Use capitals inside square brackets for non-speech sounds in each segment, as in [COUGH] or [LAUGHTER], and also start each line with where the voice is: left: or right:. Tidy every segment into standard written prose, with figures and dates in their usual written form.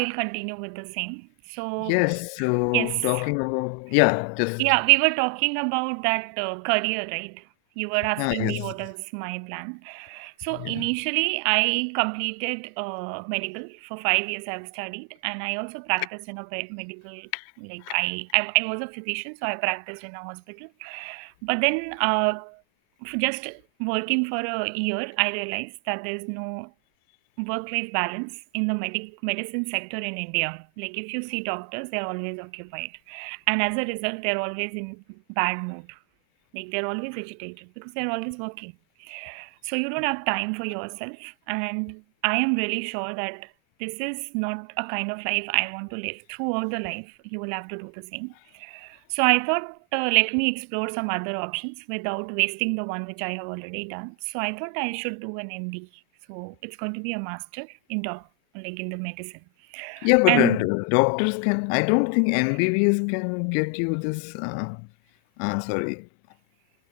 right: We'll continue with the same. So,
left: Yes,
right: yes,
left: so talking about, yeah, just
right: yeah, we were talking about that career, right? You were
left: yeah,
right: asking me
left: yes,
right: what is my plan. So,
left: yeah,
right: initially, I completed medical for 5 years. I've studied, and I also practiced in a medical. Like I was a physician, so I practiced in a hospital. But then, f- just working for a year, I realized that there's no work life balance in the medicine sector in India. Like if you see doctors, they're always occupied. And as a result, they're always in bad mood, like they're always agitated because they're always working, so you don't have time for yourself. And I am really sure that this is not a kind of life I want to live. Throughout the life you will have to do the same. So I thought, let me explore some other options without wasting the one which I have already done. So I thought I should do an MD, so it's going to be a master in doc, like in the medicine.
left: yeah. But
right: And
left: doctors can. I don't think MBBS can get you this. Sorry,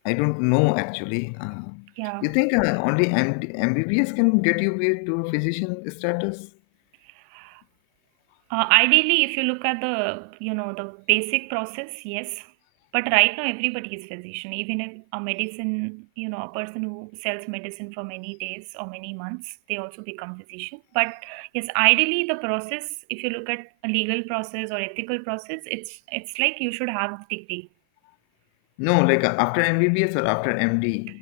left: I don't know actually.
right: yeah.
left: You think only MD, MBBS can get you to a physician status?
right: Ideally, if you look at the you know the basic process, yes. But right now, everybody is physician. Even if a medicine, you know, a person who sells medicine for many days or many months, they also become physician. But yes, ideally, the process, if you look at a legal process or ethical process, it's like you should have the degree.
left: No, like after MBBS or after MD.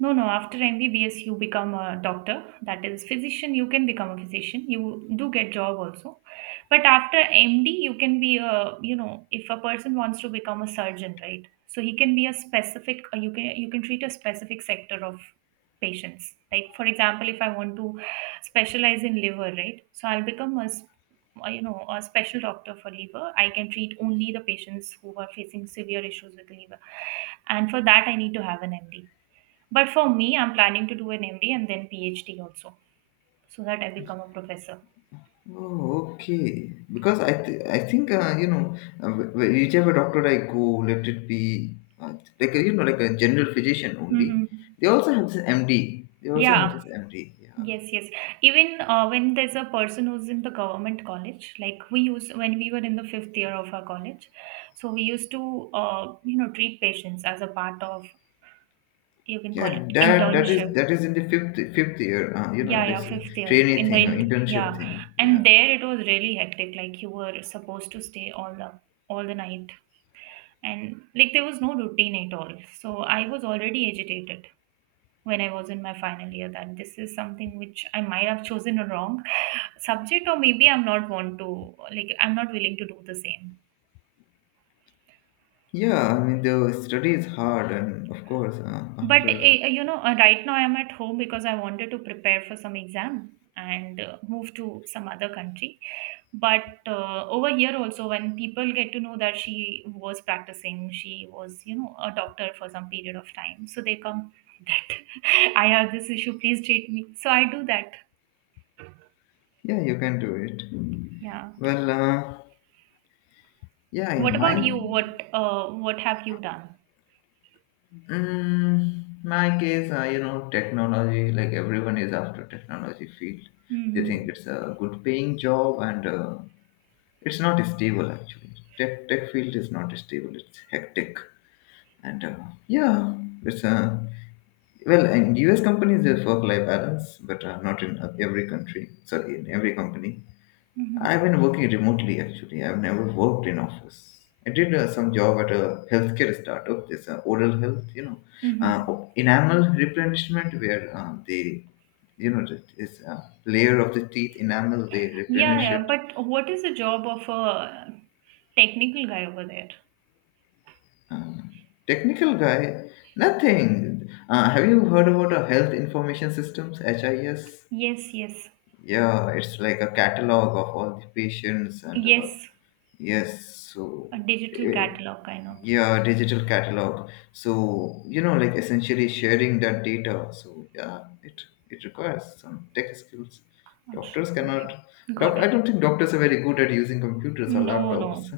right: No, no. After MBBS, you become a doctor. That is physician. You can become a physician. You do get job also, but after MD, you can be a, you know, if a person wants to become a surgeon, right? So he can be a specific. You can treat a specific sector of patients. Like for example, if I want to specialize in liver, right? So I'll become a you know a special doctor for liver. I can treat only the patients who are facing severe issues with the liver, and for that I need to have an MD. But for me, I'm planning to do an MD and then PhD also, so that I become a professor.
left: Oh, okay. Because I think whichever doctor I go, let it be uh, like a, like a general physician only.
right: Hmm.
left: They also have this MD. They also have
right: Yeah.
left: this MD. Yeah,
right: Yes, yes. Even when there's a person who's in the government college, like we used when we were in the 5th year of our college, so we used to, you know, treat patients as a part of, you can call it
left: yeah. That that is
right: internship.
left: that is in the fifth year. You know
right: Yeah, yeah,
left: this
right: 5th year
left: trainee
right: in the
left: thing,
right: int,
left: internship
right: yeah,
left: thing. Yeah.
right: and there it was really hectic. Like you were supposed to stay all the night, and like there was no routine at all. So I was already agitated when I was in my final year, that this is something which I might have chosen a wrong [LAUGHS] subject, or maybe I'm not want to, like I'm not willing to do the same.
left: Yeah, I mean the study is hard, and of course,
right: But
left: after
right: you know, right now I'm at home because I wanted to prepare for some exam and move to some other country. But over here also, when people get to know that she was practicing, she was, you know, a doctor for some period of time. So they come that [LAUGHS] I have this issue, please treat me. So I do that.
left: yeah, you can do it.
right: Yeah.
left: Well, yeah,
right: What about you? What have you done?
left: My case, technology, like everyone is after technology field. They think
right: Hmm.
left: it's a good paying job and it's not stable actually. Tech field is not stable. It's hectic. And yeah, it's well, in US companies, there's work-life balance, but not in every country. Sorry, in every company. I've
right: Hmm.
left: been working remotely actually. I've never worked in office. I did some job at a healthcare startup. This oral health, uh,
right: Hmm.
left: enamel replenishment, where they, that is a layer of the teeth enamel. They
right: Yeah,
left: replenish
right: yeah.
left: it.
right: But what is the job of a technical guy over there?
left: Uh, Technical guy, nothing. Have you heard about a health information systems (HIS)?
right: Yes, yes,
left: Yeah, it's like a catalog of all the patients and
right: yes,
left: Yes, so
right: a digital
left: eh,
right: catalog kind of.
left: yeah, digital catalog. So like essentially sharing that data. So yeah, it requires some tech skills.
right: Achcha,
left: Doctors
right: okay,
left: cannot.
right: got
left: I
right: it.
left: don't think doctors are very good at using computers or
right: No, no.
left: laptops.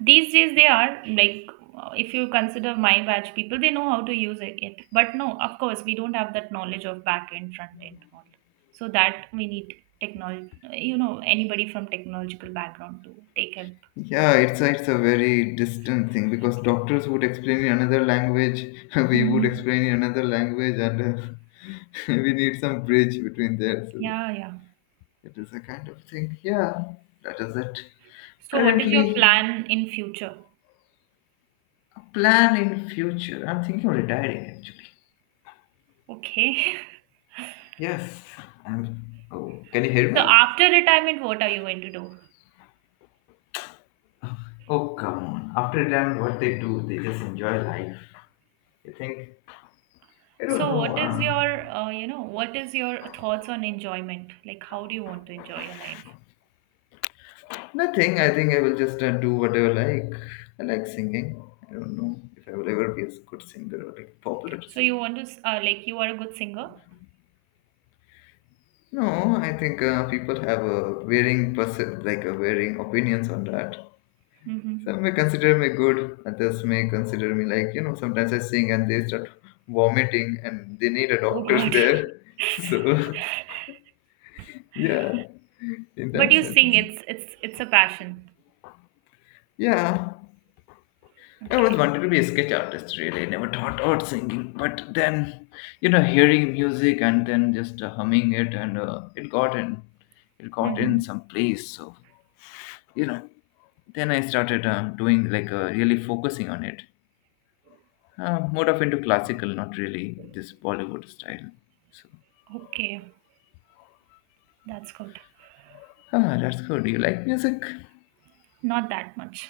right: These days they are like, if you consider my batch people, they know how to use it. But no, of course, we don't have that knowledge of back end, front end, and all. So that we need technology, you know, anybody from technological background to take help.
left: Yeah, it's a very distant thing because doctors would explain in another language, [LAUGHS] we would
right: Mm-hmm.
left: explain in another language, and [LAUGHS] we need some bridge between there. So
right: Yeah, yeah.
left: it is a kind of thing. Yeah, that is it.
right: So what is your
left: Currently,
right: plan in future?
left: a plan in future. I'm thinking of retiring actually.
right: Okay. [LAUGHS]
left: Yes, I'm. Oh, can you hear
right: So
left: me?
right: after retirement, what are you going to do?
left: Oh, come on. After retirement, what they do, they just enjoy life. They think, I don't
right: So
left: know.
right: what is your you know what is your thoughts on enjoyment? Like how do you want to enjoy your life?
left: Nothing. I think I will just do whatever I like. I like singing. I don't know if I will ever be a good singer or like popular
right: So
left: singer.
right: you want to like you are a good singer?
left: No, I think people have a varying person, like a varying opinions on that.
right: Hmm.
left: Some may consider me good, others may consider me like, sometimes I sing and they start vomiting and they need a
right: Oh
left: doctor
right: God.
left: [LAUGHS] there.
right: [LAUGHS]
left: So, yeah, in that
right: But you sing,
left: sense.
right: it's a passion.
left: Yeah. I always
right: Okay.
left: wanted to be a sketch artist, really. I never thought about singing. But then, hearing music and then just humming it and it got in
right: Hmm.
left: some place. So, you know, then I started doing like really focusing on it. More of into classical, not really this Bollywood style. So,
right: Okay, that's good.
left: ah, that's good. You like music?
right: Not that much.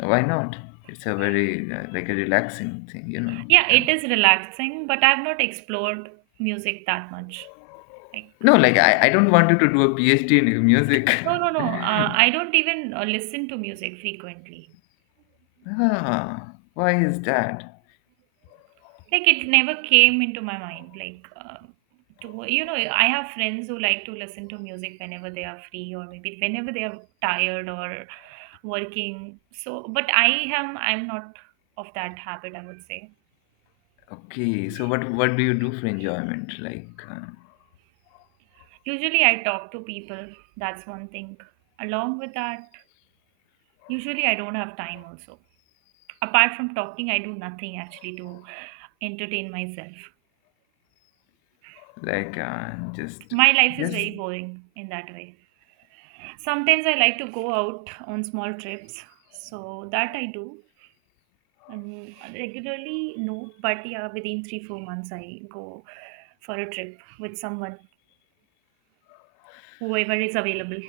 left: Why not? It's a very like a relaxing thing. It
right: Yeah, it is
left: can...
right: relaxing, but I've not explored music that much. Like,
left: No, like I don't want you to do a PhD in music.
right: no, no, no. I don't even listen to music frequently.
left: [LAUGHS] Ah, why is that?
right: Like it never came into my mind, like to, you know, I have friends who like to listen to music whenever they are free, or maybe whenever they are tired or working. So but I'm not of that habit, I would say.
left: Okay, so what do you do for enjoyment?
right: Usually I talk to people, that's one thing. Along with that, usually I don't have time also. Apart from talking I do nothing actually to entertain myself.
left: Like
right: My life is
left: just
right: very boring in that way. Sometimes I like to go out on small trips, so that I do. And regularly no, but yeah, within 3 4 months I go for a trip with someone, whoever is available.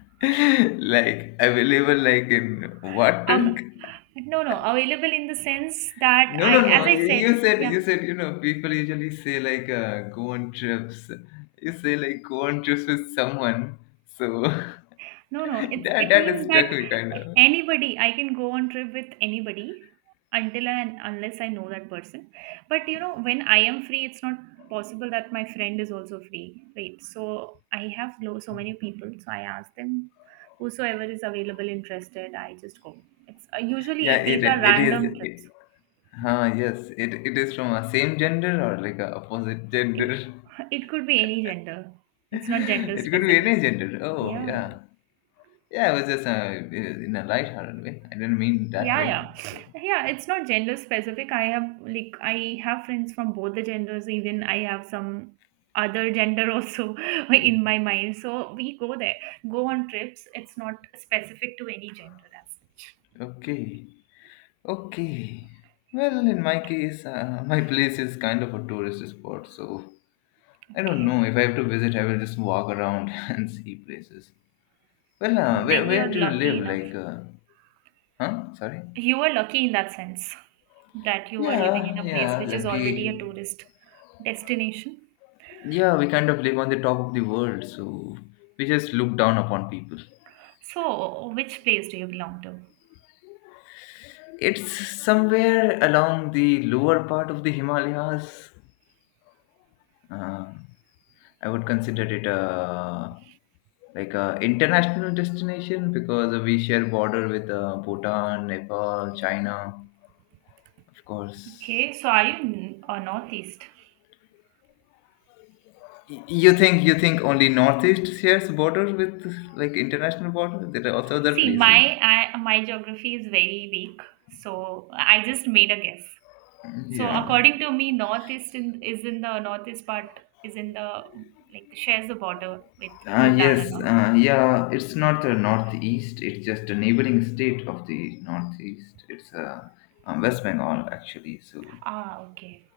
left: [LAUGHS] like available like in what?
right: Av-
left: [LAUGHS]
right: no, no, available in the sense that
left: No, no,
right: I,
left: no.
right: as I
left: You,
right: said,
left: you said
right: yeah.
left: people usually say like go on trips. You say like go on trips with someone. So [LAUGHS]
right: No, no, it's
left: that
right: it
left: that is
right: means
left: struck
right: that
left: me kind of.
right: anybody, I can go on trip with anybody, until and unless I know that person. But you know, when I am free, it's not possible that my friend is also free, right? So I have so many people, so I ask them whosoever is available, interested, I just go. It's
left: Yeah,
right: usually
left: it
right: these are
left: it is.
right: random trips.
left: Huh, yes, it is from a same gender or like a opposite
right: It
left: gender.
right: it could be any gender. It's not
left: [LAUGHS]
right: gender
left: It could be
right: specific.
left: any gender. Oh
right: Yeah,
left: yeah,
right: yeah.
left: yeah. I was just in a light-hearted way. I didn't mean that
right: Yeah,
left: way. So
right: yeah, yeah, it's not gender specific. I have, like I have friends from both the genders. Even I have some other gender also [LAUGHS] in my mind, so we go there, go on trips. It's not specific to any gender as such.
left: okay. Okay. Well, in my case, my place is kind of a tourist spot, so I don't
right: Okay,
left: know. If I have to visit, I will just walk around [LAUGHS] and see places. Well,
right: then
left: where
right: you're
left: do you
right: lucky
left: live?
right: enough,
left: Huh? Sorry?
right: you are lucky in that sense, that you are living
left: Yeah,
right: in a place
left: yeah,
right: which is already
left: lucky.
right: a tourist destination.
left: Yeah, we kind of live on the top of the world, so we just look down upon people.
right: So which place do you belong to?
left: It's somewhere along the lower part of the Himalayas. Uh, I would consider it a like a international destination because we share border with Bhutan, Nepal, China, of course.
right: Okay, so are you northeast?
left: You think only Northeast shares border with like international border? There are also other
right: See,
left: places.
right: my I, my geography is very weak, so I just made a guess. So
left: Yeah.
right: according to me, northeast in, is in the northeast part, is in the like shares the border with Bhutan and
left: Yes.
right: all.
left: Yeah. It's not the Northeast. It's just a neighboring state of the Northeast. It's West Bengal actually. So
right: Ah, okay.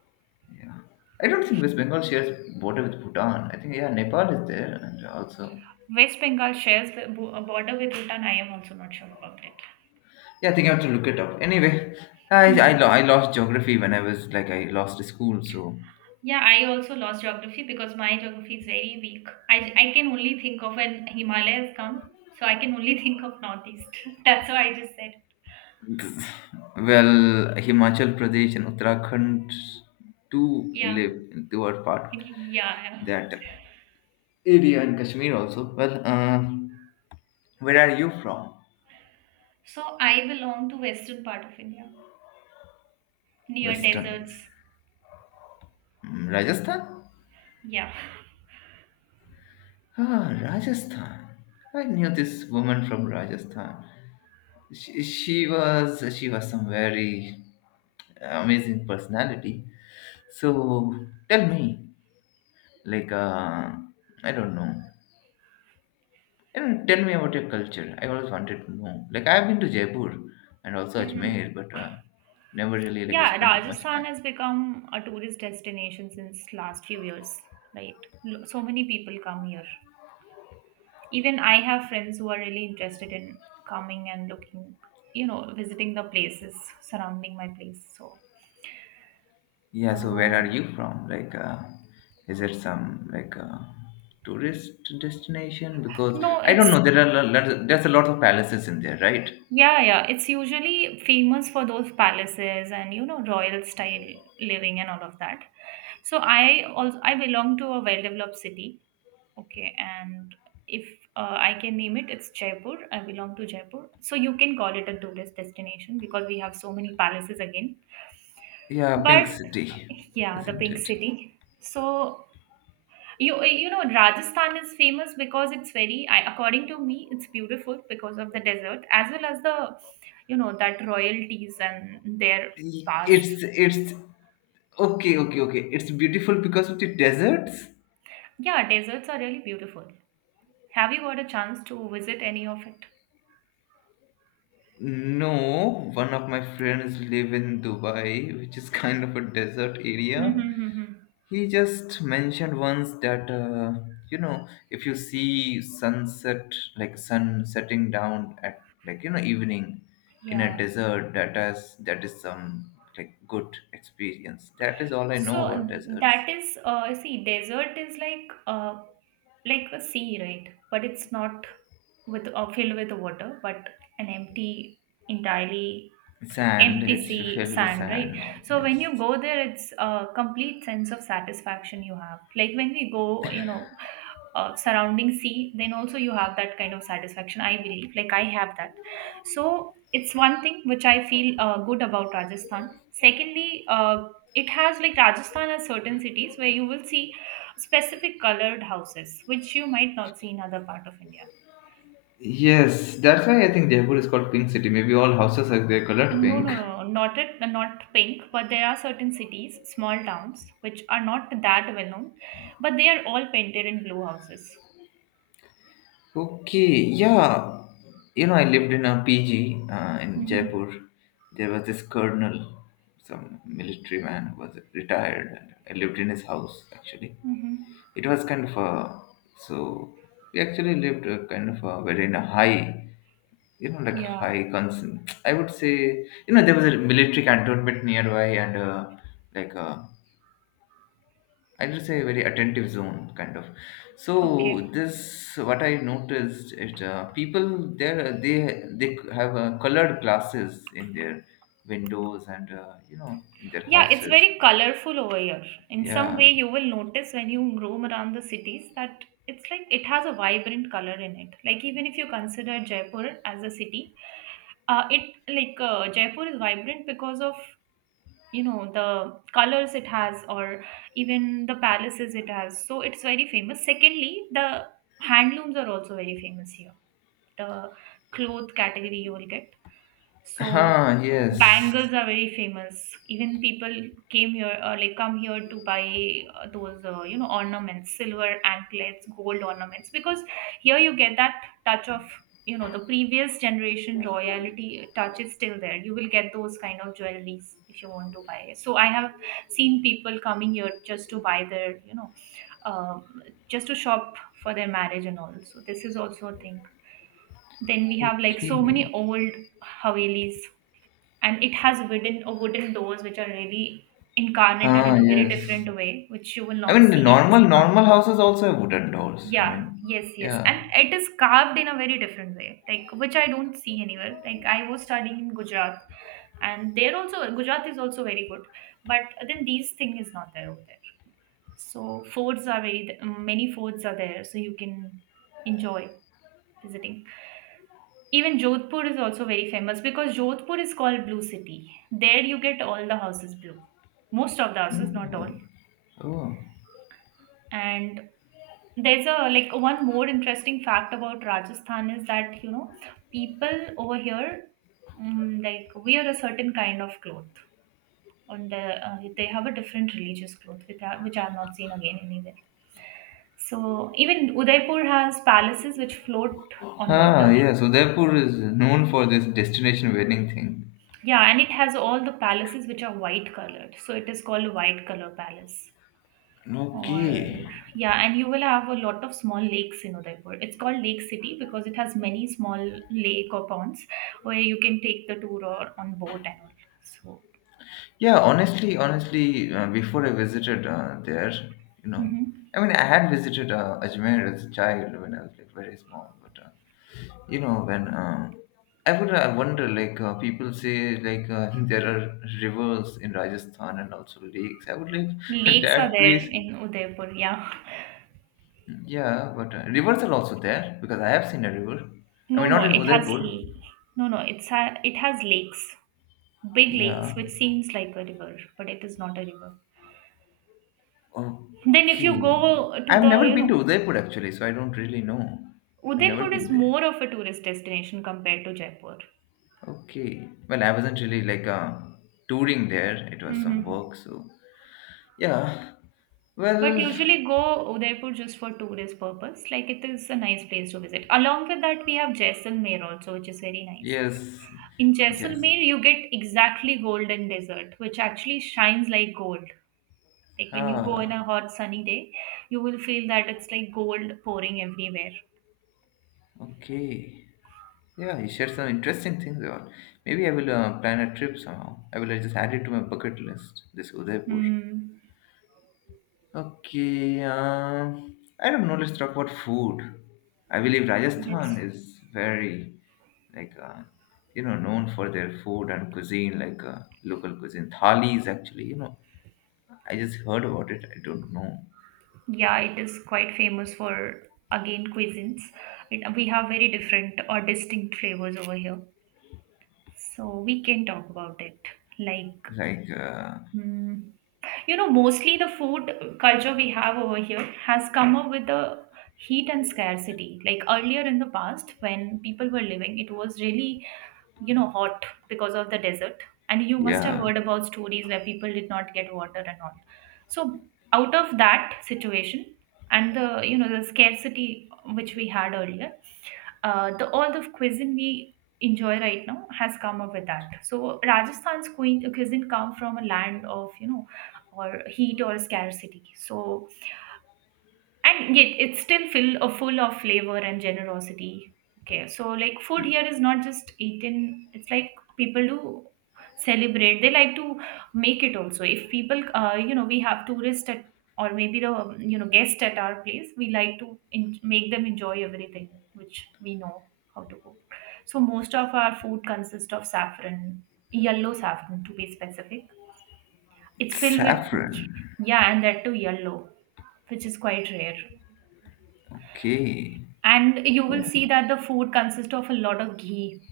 left: I don't think West Bengal shares border with Bhutan. I think yeah, Nepal is there, and also
right: West Bengal shares the a border with Bhutan. I am also not sure about it.
left: yeah, I think I have to look it up. Anyway, I I, lo-
right: Mhm.
left: I lost geography when I was like I lost school. So
right: Yeah, I also lost geography because my geography is very weak. I can only think of when Himalayas come, so I can only [LAUGHS] think of northeast. [LAUGHS] That's why I just said.
left: well, Himachal Pradesh and Uttarakhand do
right: Yeah,
left: live do are part
right: yeah, yeah.
left: of that area and Kashmir also. Well, where are you from?
right: So I belong to western part of India, near
left: Western
right: deserts.
left: Rajasthan.
right: Yeah.
left: Ah, Rajasthan. I knew this woman from Rajasthan. She was some very amazing personality, so tell me, like I don't know. I do tell me about your culture. I always wanted to know. Like, I've been to Jaipur and also Ajmer,
right: Hmm.
left: but never really like
right: Yeah,
left: spent much
right: Rajasthan
left: time.
right: has become a tourist destination since last few years, right? So many people come here. Even I have friends who are really interested in coming and looking, you know, visiting the places surrounding my place. So,
left: Yeah, so where
right: uh,
left: are you from? Like is it some like tourist destination? Because
right: no,
left: I don't
right: it's.
left: know, there's a lot of palaces in there, right?
right: Yeah, yeah. It's usually famous for those palaces and you know royal style living and all of that. So I also I belong to a well-developed city. Okay, and if I can name it, it's Jaipur. I belong to Jaipur. So you can call it a tourist destination because we have so many palaces again.
left: Yeah,
right: But
left: pink city,
right: yeah, the
left: isn't
right: pink
left: it?
right: city. So you know Rajasthan is famous because it's very I, according to me it's beautiful because of the desert as well as the you know that royalties and their past.
left: It's okay, okay, okay. It's beautiful because of the deserts.
right: Yeah, deserts are really beautiful. Have you got a chance to visit any of it?
left: No, one of my friends live in Dubai, which is kind of a desert area.
right: Mm-hmm.
left: He just mentioned once that if you see sunset, like sun setting down at like evening in a
right: Yeah.
left: desert, that is some like good experience. That is all I know about
right: So
left: deserts.
right: that is see, desert is like a sea, right? But it's not with filled with water, but an empty entirely
left: Sand,
right: empty
left: it's
right: sea
left: filled with
right: sand, right?
left: sand.
right: So when
left: Yes.
right: you go there it's a complete sense of satisfaction you have, like when we go you know surrounding sea, then also you have that kind of satisfaction I believe, like I have that. So it's one thing which I feel good about Rajasthan. Secondly, it has like Rajasthan has certain cities where you will see specific colored houses which you might not see in other part of India.
left: Yes, that's why I think Jaipur is called Pink City. Maybe all houses are they colored
right: No, no,
left: pink.
right: no, no, not it, not pink, but there are certain cities, small towns, which are not that well known, but they are all painted in blue houses.
left: Okay, yeah. You know, I lived in a PG in
right: Mm-hmm.
left: Jaipur. There was this colonel, some military man who was retired, and I lived in his house actually.
right: Mm-hmm.
left: It was kind of a so we actually lived a kind of a very in a high, like
right: Yeah.
left: high concern. I would say, there was a military cantonment nearby and like a I will say very attentive zone kind of.
right: Okay.
left: So this what I noticed is people there they have colored glasses in their windows and in their
right: Yeah, it's
left: houses.
right: very colorful over here. In some
left: Yeah.
right: way, you will notice when you roam around the cities that it's like it has a vibrant color in it. Like even if you consider Jaipur as a city, it like Jaipur is vibrant because of you know the colors it has, or even the palaces it has, so it's very famous. Secondly, the handlooms are also very famous here, the cloth category you will get. So
left: Huh, yes.
right: bangles are very famous. Even people came here, or like come here to buy those you know, ornaments, silver anklets, gold ornaments, because here you get that touch of, you know, the previous generation royalty touch is still there. You will get those kind of jewelries if you want to buy. So I have seen people coming here just to buy their, um, just to shop for their marriage and all. So this is also a thing. Then we have like so
left: Okay.
right: many old havelis, and it has wooden or wooden doors which are really incarnated
left: Ah,
right: in a very
left: yes.
right: different way which you will
left: I
right: not
left: mean, the
right: see, it
left: normal
right: is carved.
left: normal houses also have wooden doors. I
right: Yeah,
left: mean,
right: yes, yes,
left: yeah.
right: and it is carved in a very different way, like which I don't see anywhere. Like I was studying in Gujarat, and there also Gujarat is also very good, but then these thing is not there over there. So forts are very, many forts are there, so you can enjoy visiting. Even Jodhpur is also very famous, because Jodhpur is called Blue City. There you get all the houses blue. Most of the houses, not
left: Oh.
right: all.
left: Oh.
right: And there's a, like one more interesting fact about Rajasthan is that, you know, people over here like wear a certain kind of cloth on the they have a different religious cloth with that, which I have not seen again anywhere. So even Udaipur has palaces which float on water.
left: Ah, yeah. So Jaipur is known for this destination wedding thing.
right: Yeah, and it has all the palaces which are white colored. So it is called White Color Palace.
left: Okay.
right: Or, yeah, and you will have a lot of small lakes in Udaipur. It's called Lake City because it has many small lake or ponds where you can take the tour or on boat and all. So,
left: Yeah, honestly, honestly, before I visited there, you know,
right: mhm.
left: I mean, I had visited Ajmer as a child when I was like very small, but when I wonder like people say like [LAUGHS] there are rivers in Rajasthan and also lakes. I would like [LAUGHS]
right: Lakes are
left: that
right: there
left: place.
right: in Udaipur, yeah.
left: Yeah, but rivers are also there because I have seen a river. I
right: No,
left: mean,
right: no,
left: not in
right: it has,
left: Udaipur.
right: no, no, it has lakes, big
left: Yeah.
right: lakes, which seems like a river, but it is not a river. Then if you
left: Okay.
right: go to
left: I've
right: the,
left: never
right: you
left: been to
right: know,
left: Udaipur actually, so I don't really know. I've never
right: Udaipur
left: been
right: is
left: there.
right: more of a tourist destination compared to Jaipur.
left: Okay. Well, I wasn't really like touring there. It was some
right: Mm-hmm.
left: work, so yeah.
right: But
left: Well,
right: usually go Udaipur just for tourist purpose. Like it is a nice place to visit. Along with that, we have Jaisalmer also, which is very nice.
left: yes,
right: In
left: yes.
right: Jaisalmer, you get exactly golden desert, which actually shines like gold. Like when you go in a
left: Ah,
right: hot sunny day, you will feel that it's like gold pouring everywhere.
left: okay. Yeah, you shared some interesting things. Or maybe I will plan a trip somehow. I will just add it to my bucket list. This Udaipur.
right: Mm.
left: Okay, I don't know. Let's talk about food. I believe Rajasthan
right: That's,
left: is very, like, uh, known for their food and cuisine, like local cuisine. Thali is actually, I just heard about it. I don't know.
right: yeah, it is quite famous for, again, cuisines. It, we have very different or distinct flavors over here, so we can talk about it. Like,
left: Like,
right: mm, you know, mostly the food culture we have over here has come up with the heat and scarcity. Like earlier in the past, when people were living, it was really, you know, hot because of the desert, and you must have
left: yeah,
right: heard about stories where people did not get water and all. So out of that situation and the, you know, the scarcity which we had earlier, the all the cuisine we enjoy right now has come up with that. So Rajasthan's cuisine come from a land of, you know, or heat or scarcity. So and yet it's still full of flavor and generosity. Okay, so like food here is not just eaten, it's like people do celebrate, they like to make it also. If people you know, we have tourists at, or maybe the you know, guest at our place, we like to make them enjoy everything which we know how to cook. So most of our food consists of saffron, yellow saffron to be specific. It's filled with,
left: saffron.
right: yeah, and that too yellow, which is quite rare.
left: Okay.
right: And you will see that the food consists of a lot of ghee.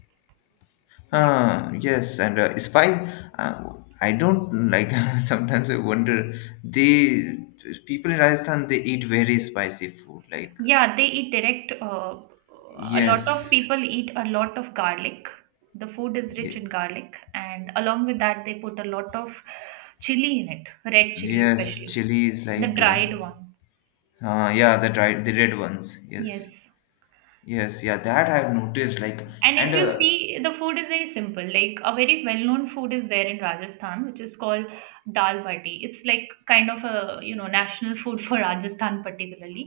right: That,
left: Ah, yes, and spice. Uh, I don't like. [LAUGHS] Sometimes I wonder. They People in Rajasthan they eat very spicy food, like
right: yeah, they eat direct a lot of
left: yes,
right: people eat a lot of garlic. The food is rich
left: Ye-
right: in garlic, and along with that they put a lot of chili in it, red chili
left: yes,
right: especially,
left: chili is
right: the
left: like,
right: dried one.
left: yeah, the red ones. Yes,
right: Yes,
left: yes, yeah, that I've noticed. Like,
right: and
left: and
right: if you see, the food is very simple. Like a very well-known food is there in Rajasthan, which is called dal bati. It's like kind of a, you know, national food for Rajasthan particularly.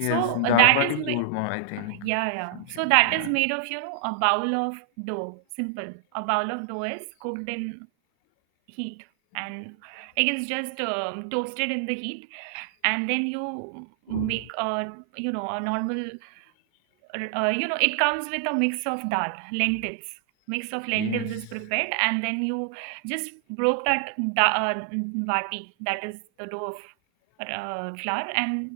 right: So
left: dal
right: that
left: bati
right: is,
left: churma, I think
right: yeah, yeah. So
left: something.
right: that is
left: Yeah,
right: made of, you know, a bowl of dough. Simple. A bowl of dough is cooked in heat, and it is just toasted in the heat. And then you make a, you know, a normal you know, it comes with a mix of dal lentils. Mix of lentils
left: yes,
right: is prepared, and then you just broke that vati, that is the dough of flour, and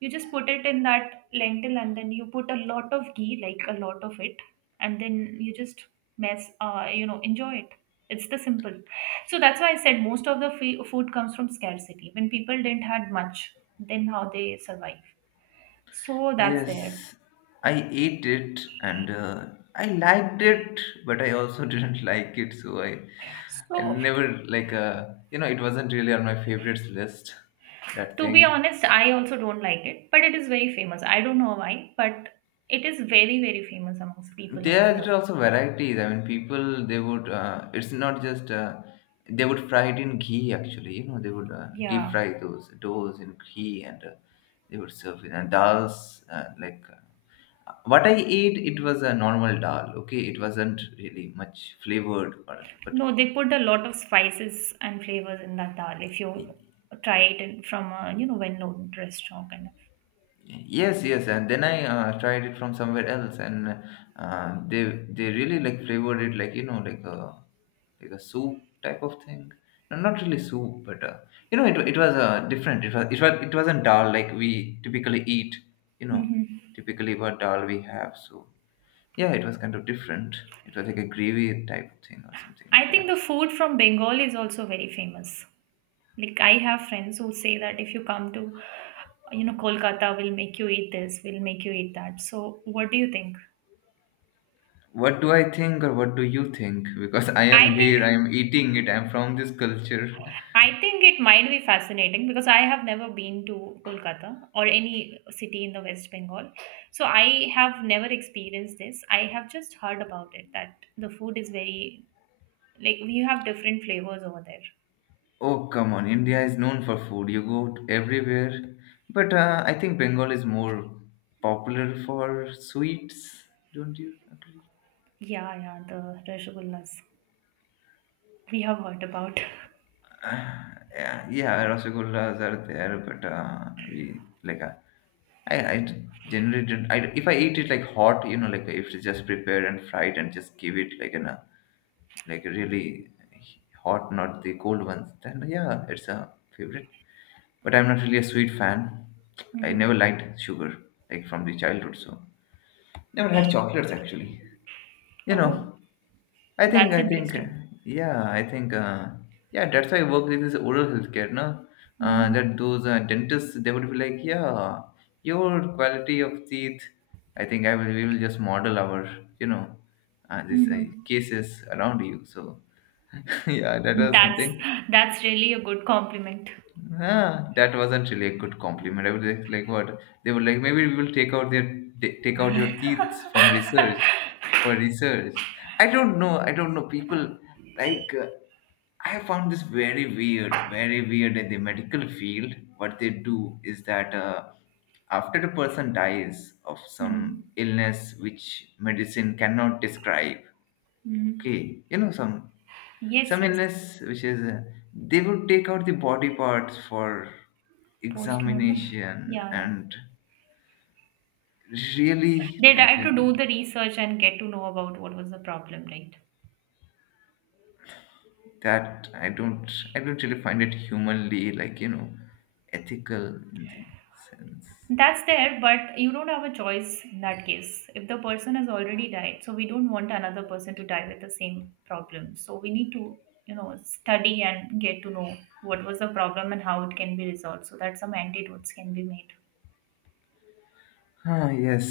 right: you just put it in that lentil, and then you put a lot of ghee, like a lot of it, and then you just mess you know, enjoy it. It's the simple. So that's why I said most of the food comes from scarcity, when people didn't had much, then how they survive. So that's there.
left: yes, I ate it and I liked it, but I also [LAUGHS] didn't like it. So I
right: So
left: never like, it wasn't really on my favorites list. That
right: to be
left: thing.
right: honest, I also don't like it, but it is very famous. I don't know why, but it is very, very famous amongst people over
left: There
right: here.
left: are also varieties. I mean, people they would. It's not just. They would fry it in ghee. Actually, they would deep
right: Yeah.
left: fry those doughs in ghee, and they would serve it. And dals, like what I ate, it was a normal dal. Okay, it wasn't really much flavored, or, but
right: No, they put a lot of spices and flavors in that dal if you try it in, from a, you know, well-known restaurant kind of.
left: yes, yes, and then I tried it from somewhere else, and uh, they they really like flavored it like you know like a soup type of thing. No, not really soup, but it was different. It wasn't dal like we typically eat. You know,
right: Hmm.
left: typically what dal we have. So yeah, it was kind of different. It was like a gravy type of thing or something like
right: I think
left: that.
right: the food from Bengal is also very famous. Like I have friends who say that if you come to, you know, Kolkata, we'll make you eat this, we'll make you eat that. So what do you think?
left: What do I think or what do you think? Because I am
right: I think,
left: here, I am eating it, I am from this culture.
right: I think it might be fascinating because I have never been to Kolkata or any city in the West Bengal. So I have never experienced this. I have just heard about it that the food is very, like, we have different flavors over there.
left: Oh, come on. India is known for food. You go everywhere. But I think Bengal is more popular for sweets. Don't you agree? [SIGHS]
right: Yeah, yeah, the rasgullas we have heard about.
left: Yeah, yeah, rasagollas are there, but we like I generally don't. I, if I eat it like hot, you know, like if it's just prepared and fried and just give it like in a like really hot, not the cold ones, then yeah, it's a favorite. But I'm not really a sweet fan. I
right: Hmm.
left: never liked sugar, like from the childhood, so never had chocolates actually. You
right: Oh,
left: know,
right: that's
left: I think,
right: interesting.
left: yeah, I think, yeah, that's why I work with this oral healthcare, no?
right: Hmm.
left: That those dentists, they would be like, yeah, your quality of teeth, I think I will, we will just model our, you know, these
right: Hmm.
left: cases around you. So, [LAUGHS] yeah, that was
right: That's
left: something.
right: that's really a good compliment.
left: Ah, that wasn't really a good compliment. I would like what they were like. Maybe we will take out their take out your
right: [LAUGHS]
left: teeth from research for research. I don't know. I don't know. People like I found this very weird in the medical field. What they do is that after the person dies of
right: Mhm.
left: some
right: Mhm.
left: illness which medicine cannot describe, okay, you know
right: Yes,
left: some
right: yes.
left: illness which is they would take out the body parts for
right: Post-mortem?
left: examination
right: Yeah, yeah.
left: and really
right: They
left: that
right: try
left: is
right: to do the research and get to know about what was the problem, right?
left: that I don't really find it humanly like you know ethical in the sense.
right: That's there, but you don't have a choice in that case. If the person has already died, so we don't want another person to die with the same problem. So we need to, you know, study and get to know what was the problem and how it can be resolved so that some antidotes can be made.
left: Ah yes,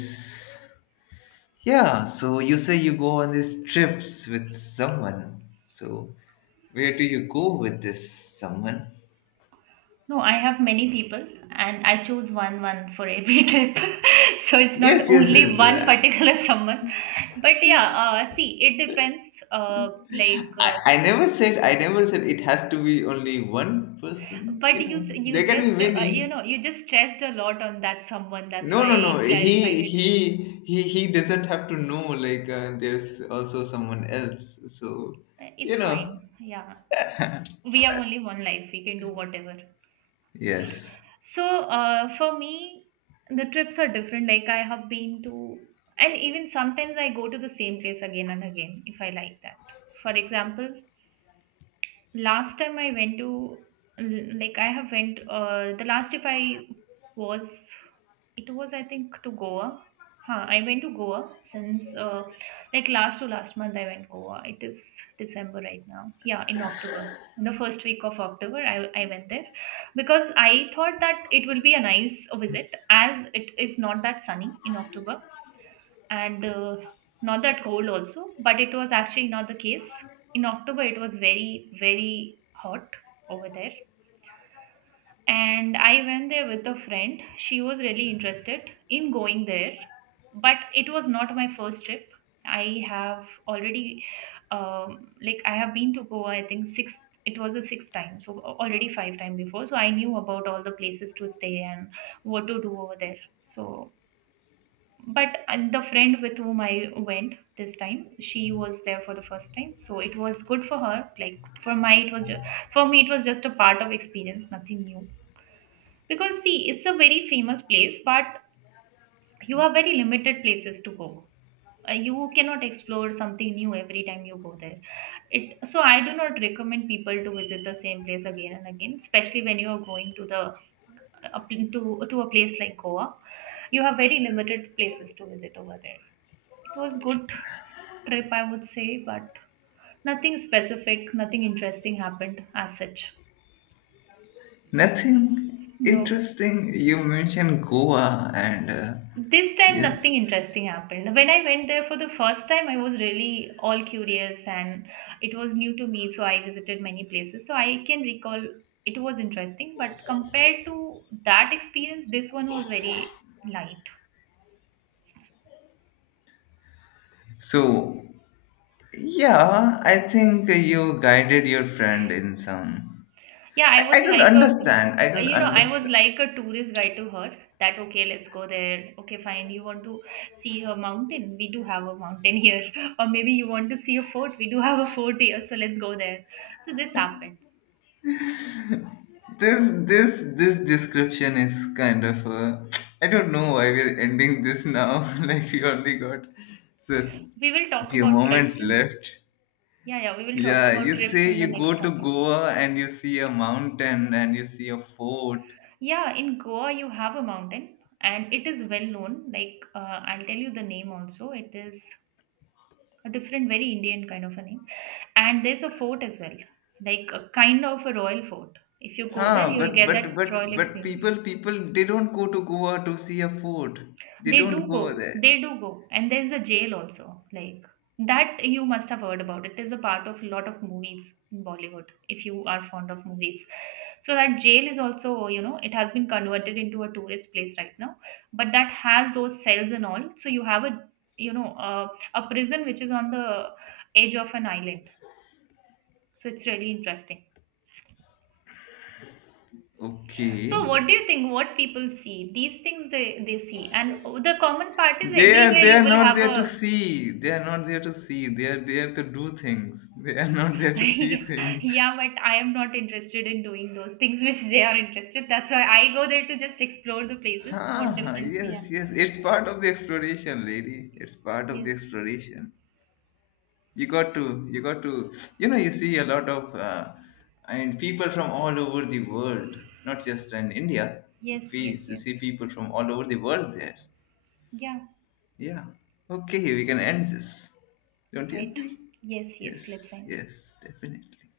left: yeah, so you say you go on these trips with someone, so where do you go with this someone?
right: No, I have many people, and I choose one for every [LAUGHS] trip. So it's
left: Yes,
right: not
left: yes,
right: only
left: yes,
right: one particular [LAUGHS] someone. But yeah, see, it depends, uh, like uh,
left: I never said it has to be only one person.
right: but
left: You know,
right: you
left: there can be
right: just, you
left: many.
right: know, you just stressed a lot on that someone. That's
left: No,
right: why
left: no, no.
right: I clarified
left: He
right: it.
left: he he he doesn't have to know like there's also someone else. So you
right: It's
left: know,
right: fine. Yeah. We have only one life. We can do whatever.
left: yes,
right: So for me, the trips are different. Like I have been to, and even sometimes I go to the same place again and again if I like that. For example, last time I went to, like I have went the last trip I was it was I think to Goa. Huh, I went to Goa since like last to last month, I went Goa. It is December right now. Yeah, in October. In the first week of October, I went there because I thought that it will be a nice visit as it is not that sunny in October, and not that cold also, but it was actually not the case. In October it was very, very hot over there. And I went there with a friend, she was really interested in going there, but it was not my first trip. I have already like I have been to Goa, I think, sixth, it was the sixth time. So a- already five time before, so I knew about all the places to stay and what to do over there. So but and the friend with whom I went this time, she was there for the first time, so it was good for her. Like for my, it was just, for me, it was just a part of experience, nothing new. Because see, it's a very famous place, but you have very limited places to go. You cannot explore something new every time you go there. It so I do not recommend people to visit the same place again and again, especially when you are going to the up to a place like Goa. You have very limited places to visit over there. It was good trip, I would say, but nothing specific, nothing interesting happened as such.
left: nothing
right: No.
left: interesting. You mentioned Goa and
right: This time
left: yes.
right: nothing interesting happened. When I went there for the first time, I was really all curious, and it was new to me, so I visited many places. So I can recall it was interesting, but compared to that experience, this one was very light.
left: So yeah, I think you guided your friend in some.
right: Yeah,
left: I,
right: I
left: I
right: was
left: don't
right: like
left: understand. I
right: a,
left: don't
right: you know, I was
left: understand.
right: like a tourist guide to her. That okay, let's go there. Okay, fine. You want to see a mountain? We do have a mountain here. [LAUGHS] Or maybe you want to see a fort? We do have a fort here. So let's go there. So this happened.
left: This this description is kind of [TSK] I don't know why we're ending this now. [LAUGHS] Like we only got just
right: We will
left: a
right: talk
left: few
right: about trips,
left: moments
right: and
left: left.
right: yeah, yeah, we will talk
left: Yeah,
right: about
left: you
right: trips
left: say
right: in the
left: you
right: next
left: go to
right: topic.
left: Goa and you see a mountain and you see a fort.
right: Yeah, in Goa you have a mountain, and it is well known. Like I'll tell you the name also. It is a different, very Indian kind of a name. And there's a fort as well, like a kind of a royal fort. If you go there,
left: Huh,
right: you'll
left: but
right: get that royal experience.
left: people they don't go to Goa to see a fort. They don't go there.
right: They do go, and there's a jail also, like that you must have heard about. It is a part of a lot of movies in Bollywood, if you are fond of movies. So that jail is also, you know, it has been converted into a tourist place right now, but that has those cells and all. So you have a, you know, a prison which is on the edge of an island, so it's really interesting. So
left: Okay.
right: what do you think what people see these things, they see, and the common part is
left: They are
right: everywhere
left: they
right: you
left: are
right: will
left: not
right: have
left: there to
right: a
left: see. They are not there to see. They are there to do things. They are not there
right: [LAUGHS]
left: to see
right: yeah,
left: things.
right: yeah, but I am not interested in doing those things which they are interested. That's why I go there to just explore the places,
left: Huh,
right: what
left: huh,
right: difference we
left: yes,
right: have.
left: yes. It's part of the exploration, lady. It's part of the
right: Yes,
left: exploration. You got to, you know, you see a lot of, I mean, people from all over the world, not just in India.
right: yes, yes,
left: You
right: yes,
left: see people from all over the world there.
right: yeah,
left: Yeah. Okay, we can end this. Don't you
right: right,
left: agree?
right: yes,
left: Yes,
right: yes, let's end.
left: yes, definitely.